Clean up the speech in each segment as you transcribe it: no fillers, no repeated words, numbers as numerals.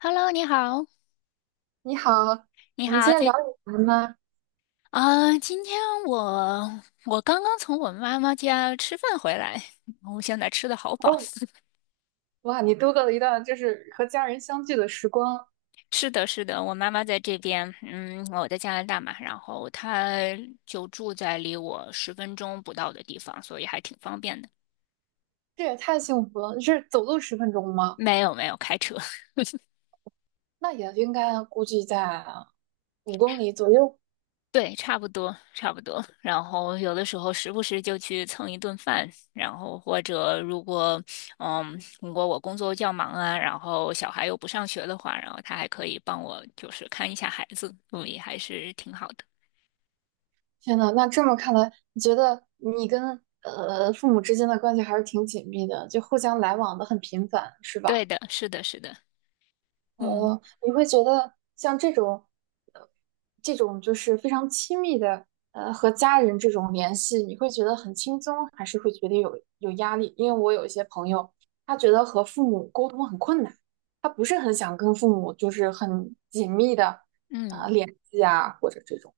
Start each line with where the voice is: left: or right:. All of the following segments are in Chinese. left: Hello，你好，
right: 你好，
left: 你
right: 我们
left: 好，
right: 今天聊点什么呢？
left: 今天我刚刚从我妈妈家吃饭回来，我现在吃的好饱。
right: 哦，哇，你度过了一段就是和家人相聚的时光，
left: 是的，是的，我妈妈在这边，嗯，我在加拿大嘛，然后她就住在离我10分钟不到的地方，所以还挺方便的。
right: 这也太幸福了！你是走路十分钟吗？
left: 没有，没有开车。
right: 那也应该估计在五公里左右。
left: 对，差不多，差不多。然后有的时候时不时就去蹭一顿饭，然后或者如果，嗯，如果我工作较忙啊，然后小孩又不上学的话，然后他还可以帮我就是看一下孩子，所以还是挺好的。
right: 天呐，那这么看来，你觉得你跟父母之间的关系还是挺紧密的，就互相来往的很频繁，是
left: 对
right: 吧？
left: 的，是的，是的，嗯
right: 哦，你会觉得像这种，呃，这种就是非常亲密的，和家人这种联系，你会觉得很轻松，还是会觉得有压力？因为我有一些朋友，他觉得和父母沟通很困难，他不是很想跟父母就是很紧密的，
left: 嗯
right: 联系啊，或者这种，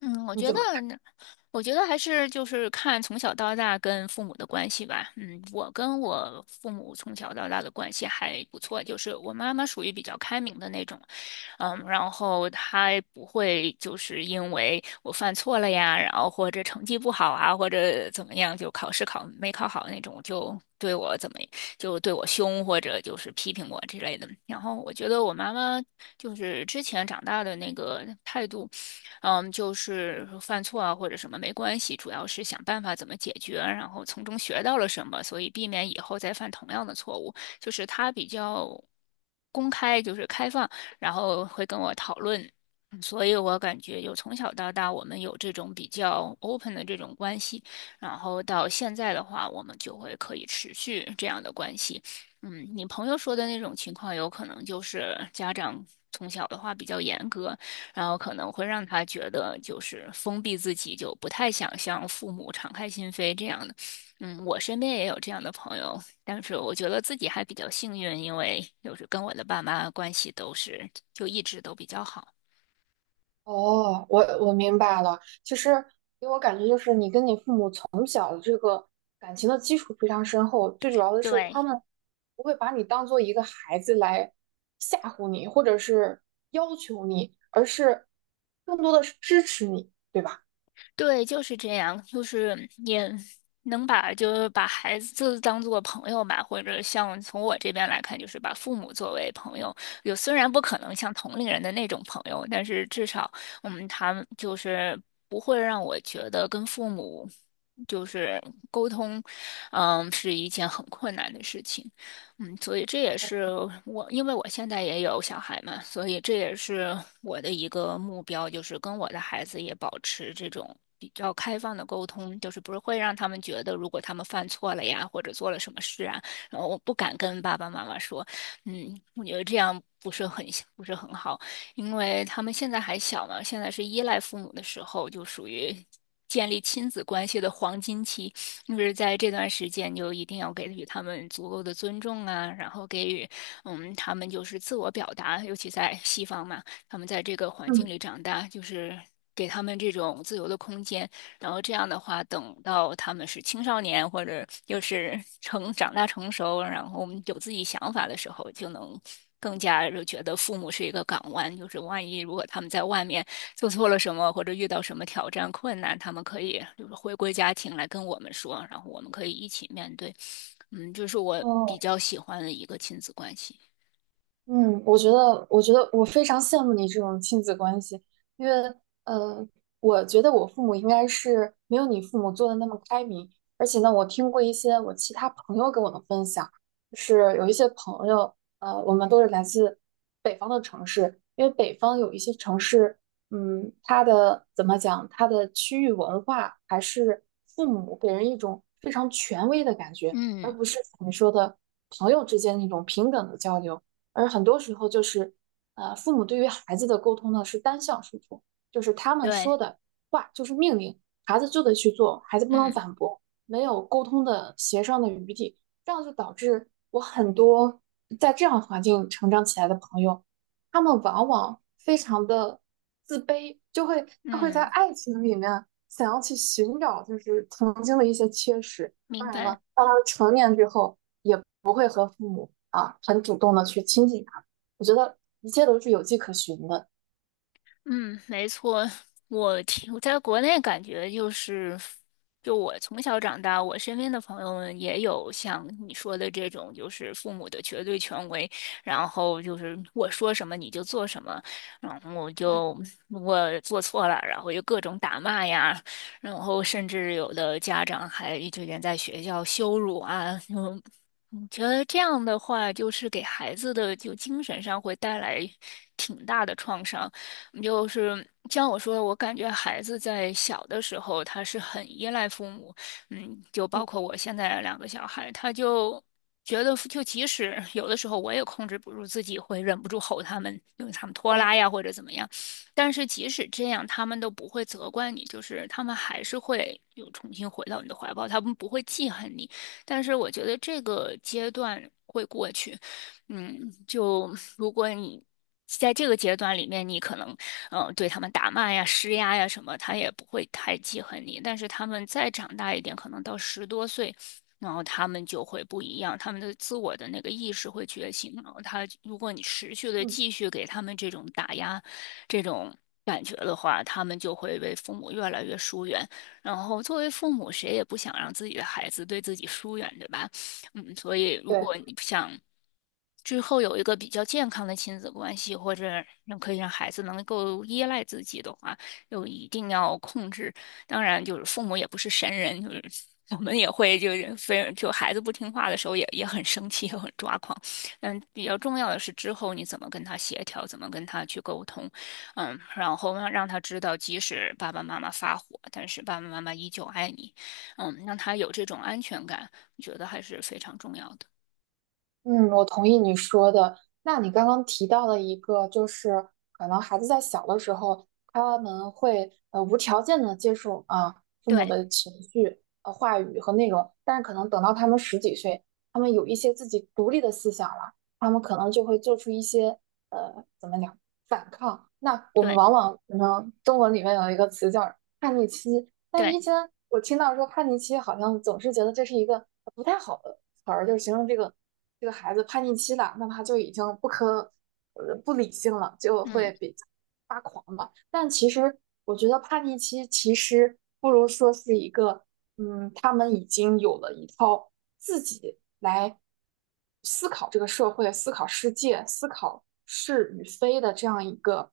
left: 嗯，我
right: 你
left: 觉
right: 怎
left: 得。
right: 么看？
left: 我觉得还是就是看从小到大跟父母的关系吧。嗯，我跟我父母从小到大的关系还不错，就是我妈妈属于比较开明的那种。嗯，然后她也不会就是因为我犯错了呀，然后或者成绩不好啊，或者怎么样，就考试考没考好那种，就对我凶或者就是批评我之类的。然后我觉得我妈妈就是之前长大的那个态度。嗯，就是犯错啊或者什么没关系，主要是想办法怎么解决，然后从中学到了什么，所以避免以后再犯同样的错误。就是他比较公开，就是开放，然后会跟我讨论。嗯，所以我感觉有从小到大，我们有这种比较 open 的这种关系，然后到现在的话，我们就会可以持续这样的关系。嗯，你朋友说的那种情况，有可能就是家长从小的话比较严格，然后可能会让他觉得就是封闭自己，就不太想向父母敞开心扉这样的。嗯，我身边也有这样的朋友，但是我觉得自己还比较幸运，因为就是跟我的爸妈关系都是就一直都比较好。
right: 哦，我明白了，其实给我感觉就是你跟你父母。从。感情的基础非常深厚，最主要的是
left: 对，
right: 他们不会把你当做一个孩子来吓唬你，或者是要求你，而是更多的是支持你，对吧？
left: 对，就是这样，就是也能把就是把孩子当做朋友吧，或者像从我这边来看，就是把父母作为朋友。有虽然不可能像同龄人的那种朋友，但是至少，嗯，他们就是不会让我觉得跟父母就是沟通，嗯，是一件很困难的事情。嗯，所以这也是我，因为我现在也有小孩嘛，所以这也是我的一个目标，就是跟我的孩子也保持这种比较开放的沟通，就是不是会让他们觉得，如果他们犯错了呀，或者做了什么事啊，然后我不敢跟爸爸妈妈说。嗯，我觉得这样不是很好，因为他们现在还小嘛，现在是依赖父母的时候，就属于建立亲子关系的黄金期，就是在这段时间就一定要给予他们足够的尊重啊，然后给予嗯他们就是自我表达，尤其在西方嘛，他们在这个环境
right: 嗯，
left: 里长大，就是给他们这种自由的空间，然后这样的话，等到他们是青少年或者就是 成长大成熟，然后我们有自己想法的时候，就能更加就觉得父母是一个港湾，就是万一如果他们在外面做错了什么，或者遇到什么挑战困难，他们可以就是回归家庭来跟我们说，然后我们可以一起面对。嗯，就是我比
right: 哦，
left: 较喜欢的一个亲子关系。
right: 嗯，我觉得，我觉得我非常羡慕你这种亲子关系，因为，呃，我觉得我父母应该是没有你父母做的那么开明，而且呢，我听过一些我其他朋友跟我的分享，就是有一些朋友，我们都是来自北方的城市，因为北方有一些城市，嗯，它的怎么讲，它的区域文化还是父母给人一种非常权威的感觉，
left: 嗯，
right: 而不是你说的朋友之间那种平等的交流。而很多时候就是，父母对于孩子的沟通呢是单向输出，就是他们说
left: 对，
right: 的话就是命令，孩子就得去做，孩子不能
left: 嗯
right: 反驳，没有沟通的协商的余地，这样就导致我很多在这样环境成长起来的朋友，他们往往非常的自卑，就会他会在
left: 嗯，
right: 爱情里面想要去寻找就是曾经的一些缺失。当
left: 明
right: 然
left: 白。
right: 了，到了成年之后，也不会和父母啊很主动的去亲近他我觉得一切都是有迹可循的。
left: 嗯，没错，我听我在国内感觉就是，就我从小长大，我身边的朋友们也有像你说的这种，就是父母的绝对权威，然后就是我说什么你就做什么，然后我
right: 对，
left: 就我做错了，然后就各种打骂呀，然后甚至有的家长还就连在学校羞辱啊，就我觉得这样的话，就是给孩子的就精神上会带来挺大的创伤。就是像我说的，我感觉孩子在小的时候他是很依赖父母。嗯，就包
right: 嗯
left: 括我现在2个小孩，他就觉得就即使有的时候我也控制不住自己，会忍不住吼他们，因为他们拖拉
right: 哦，
left: 呀或者怎么样，但是即使这样，他们都不会责怪你，就是他们还是会又重新回到你的怀抱，他们不会记恨你。但是我觉得这个阶段会过去。嗯，就如果你在这个阶段里面，你可能对他们打骂呀、施压呀什么，他也不会太记恨你。但是他们再长大一点，可能到10多岁，然后他们就会不一样，他们的自我的那个意识会觉醒。然后他，如果你持续的
right: 嗯，
left: 继续给他们这种打压、这种感觉的话，他们就会为父母越来越疏远。然后作为父母，谁也不想让自己的孩子对自己疏远，对吧？嗯，所以如
right: 对。
left: 果你想之后有一个比较健康的亲子关系，或者让可以让孩子能够依赖自己的话，就一定要控制。当然，就是父母也不是神人，就是我们也会就是非就孩子不听话的时候也很生气，也很抓狂。嗯，比较重要的是之后你怎么跟他协调，怎么跟他去沟通，嗯，然后让他知道，即使爸爸妈妈发火，但是爸爸妈妈依旧爱你，嗯，让他有这种安全感，我觉得还是非常重要的。
right: 嗯，我同意你说的。那你刚刚提到了一个，就是可能孩子在小的时候，他们会无条件的接受啊父母
left: 对
right: 的情绪、话语和内容，但是可能等到他们十几岁，他们有一些自己独立的思想了，他们可能就会做出一些呃怎么讲反抗。那我们
left: 对
right: 往往可能中文里面有一个词叫叛逆期，但以
left: 对。
right: 前我听到说叛逆期，好像总是觉得这是一个不太好的词儿，就是形容这个。这个孩子叛逆期了，那他就已经不理性了，就
left: 嗯，
right: 会比较发狂嘛。但其实我觉得叛逆期其实不如说是一个，嗯，他们已经有了一套自己来思考这个社会、思考世界、思考是与非的这样一个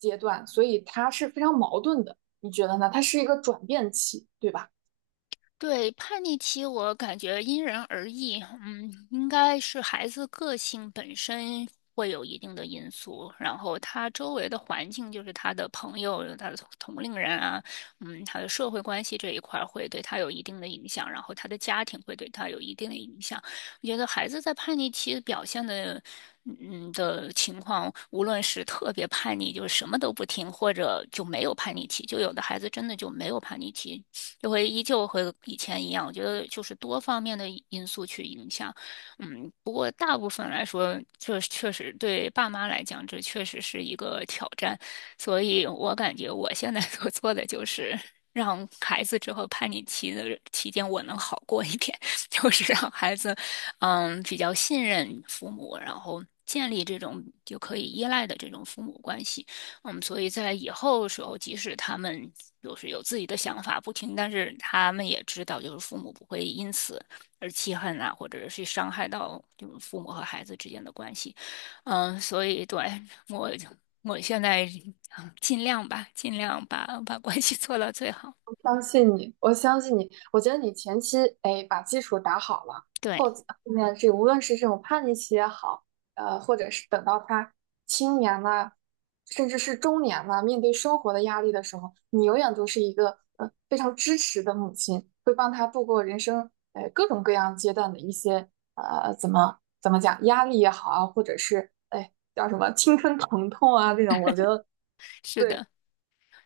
right: 阶段，所以它是非常矛盾的。你觉得呢？它是一个转变期，对吧？
left: 对，叛逆期我感觉因人而异，嗯，应该是孩子个性本身会有一定的因素，然后他周围的环境，就是他的朋友、他的同龄人啊，嗯，他的社会关系这一块儿会对他有一定的影响，然后他的家庭会对他有一定的影响。我觉得孩子在叛逆期表现的。嗯的情况，无论是特别叛逆，就是什么都不听，或者就没有叛逆期，就有的孩子真的就没有叛逆期，就会依旧和以前一样。我觉得就是多方面的因素去影响。嗯，不过大部分来说，这确实对爸妈来讲，这确实是一个挑战。所以我感觉我现在 所做的就是让孩子之后叛逆期的期间，我能好过一点。就是让孩子，嗯，比较信任父母，然后建立这种就可以依赖的这种父母关系。嗯，所以在以后的时候，即使他们就是有自己的想法不听，但是他们也知道，就是父母不会因此而气恨啊，或者是伤害到就是父母和孩子之间的关系。嗯，所以对我，我现在嗯尽量吧，尽量把关系做到最好。
right: 相信你，我相信你。我觉得你前期哎把基础打好了，
left: 对，
right: 后面这无论是这种叛逆期也好，或者是等到他青年了，甚至是中年了，面对生活的压力的时候，你永远都是一个非常支持的母亲，会帮他度过人生各种各样阶段的一些呃怎么怎么讲压力也好啊，或者是哎叫什么青春疼痛啊这种，我觉得。
left: 是
right: 对。
left: 的，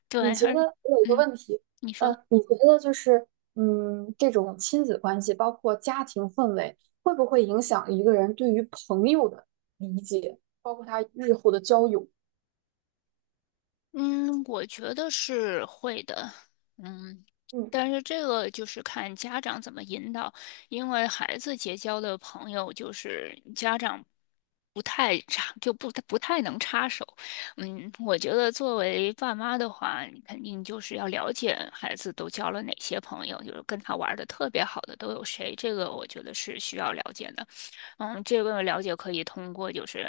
left: 对，
right: 你觉
left: 而
right: 得我有一个
left: 嗯，
right: 问题，
left: 你说。
right: 你觉得就是，嗯，这种亲子关系，包括家庭氛围，会不会影响一个人对于朋友的理解，包括他日后的交友？
left: 嗯，我觉得是会的。嗯，
right: 嗯，
left: 但是这个就是看家长怎么引导，因为孩子结交的朋友就是家长不太插，就不太能插手。嗯，我觉得作为爸妈的话，你肯定就是要了解孩子都交了哪些朋友，就是跟他玩的特别好的都有谁，这个我觉得是需要了解的。嗯，这个了解可以通过就是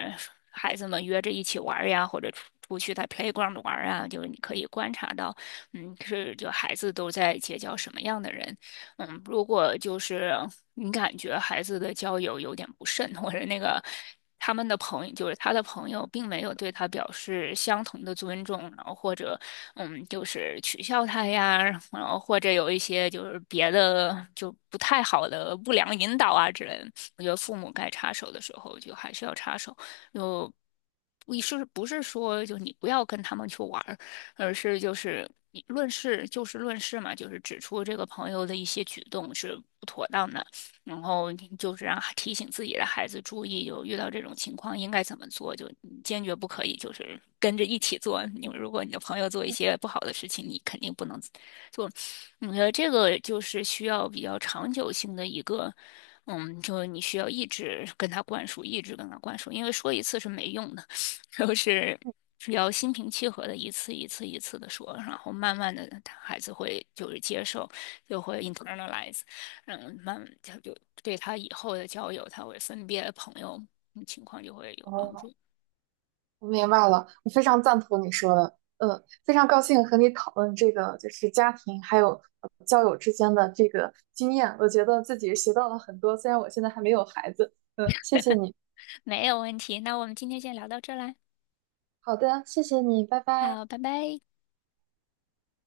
left: 孩子们约着一起玩儿呀，或者出去在 playground 玩儿啊，就是你可以观察到，嗯，是就孩子都在结交什么样的人。嗯，如果就是你感觉孩子的交友有点不慎，或者那个他们的朋友，就是他的朋友，并没有对他表示相同的尊重，然后或者嗯，就是取笑他呀，然后或者有一些就是别的就不太好的不良引导啊之类的，我觉得父母该插手的时候就还是要插手，就。你是不是说，就你不要跟他们去玩，而是就是以论事就事论事嘛，就是指出这个朋友的一些举动是不妥当的，然后就是让提醒自己的孩子注意，有遇到这种情况应该怎么做，就你坚决不可以就是跟着一起做。你如果你的朋友做一些不好的事情，你肯定不能做。我觉得这个就是需要比较长久性的一个。嗯，就你需要一直跟他灌输，一直跟他灌输，因为说一次是没用的。都是只要心平气和的一次一次一次的说，然后慢慢的他孩子会就是接受，就会 internalize，嗯，慢他就对他以后的交友，他会分别的朋友嗯情况就会有帮
right: 哦，
left: 助。
right: 我明白了，我非常赞同你说的，嗯，非常高兴和你讨论这个，就是家庭还有交友之间的这个经验，我觉得自己学到了很多，虽然我现在还没有孩子，嗯，谢谢你。
left: 没有问题，那我们今天先聊到这儿来。
right: 好的，谢谢你，拜拜。
left: 好，拜拜。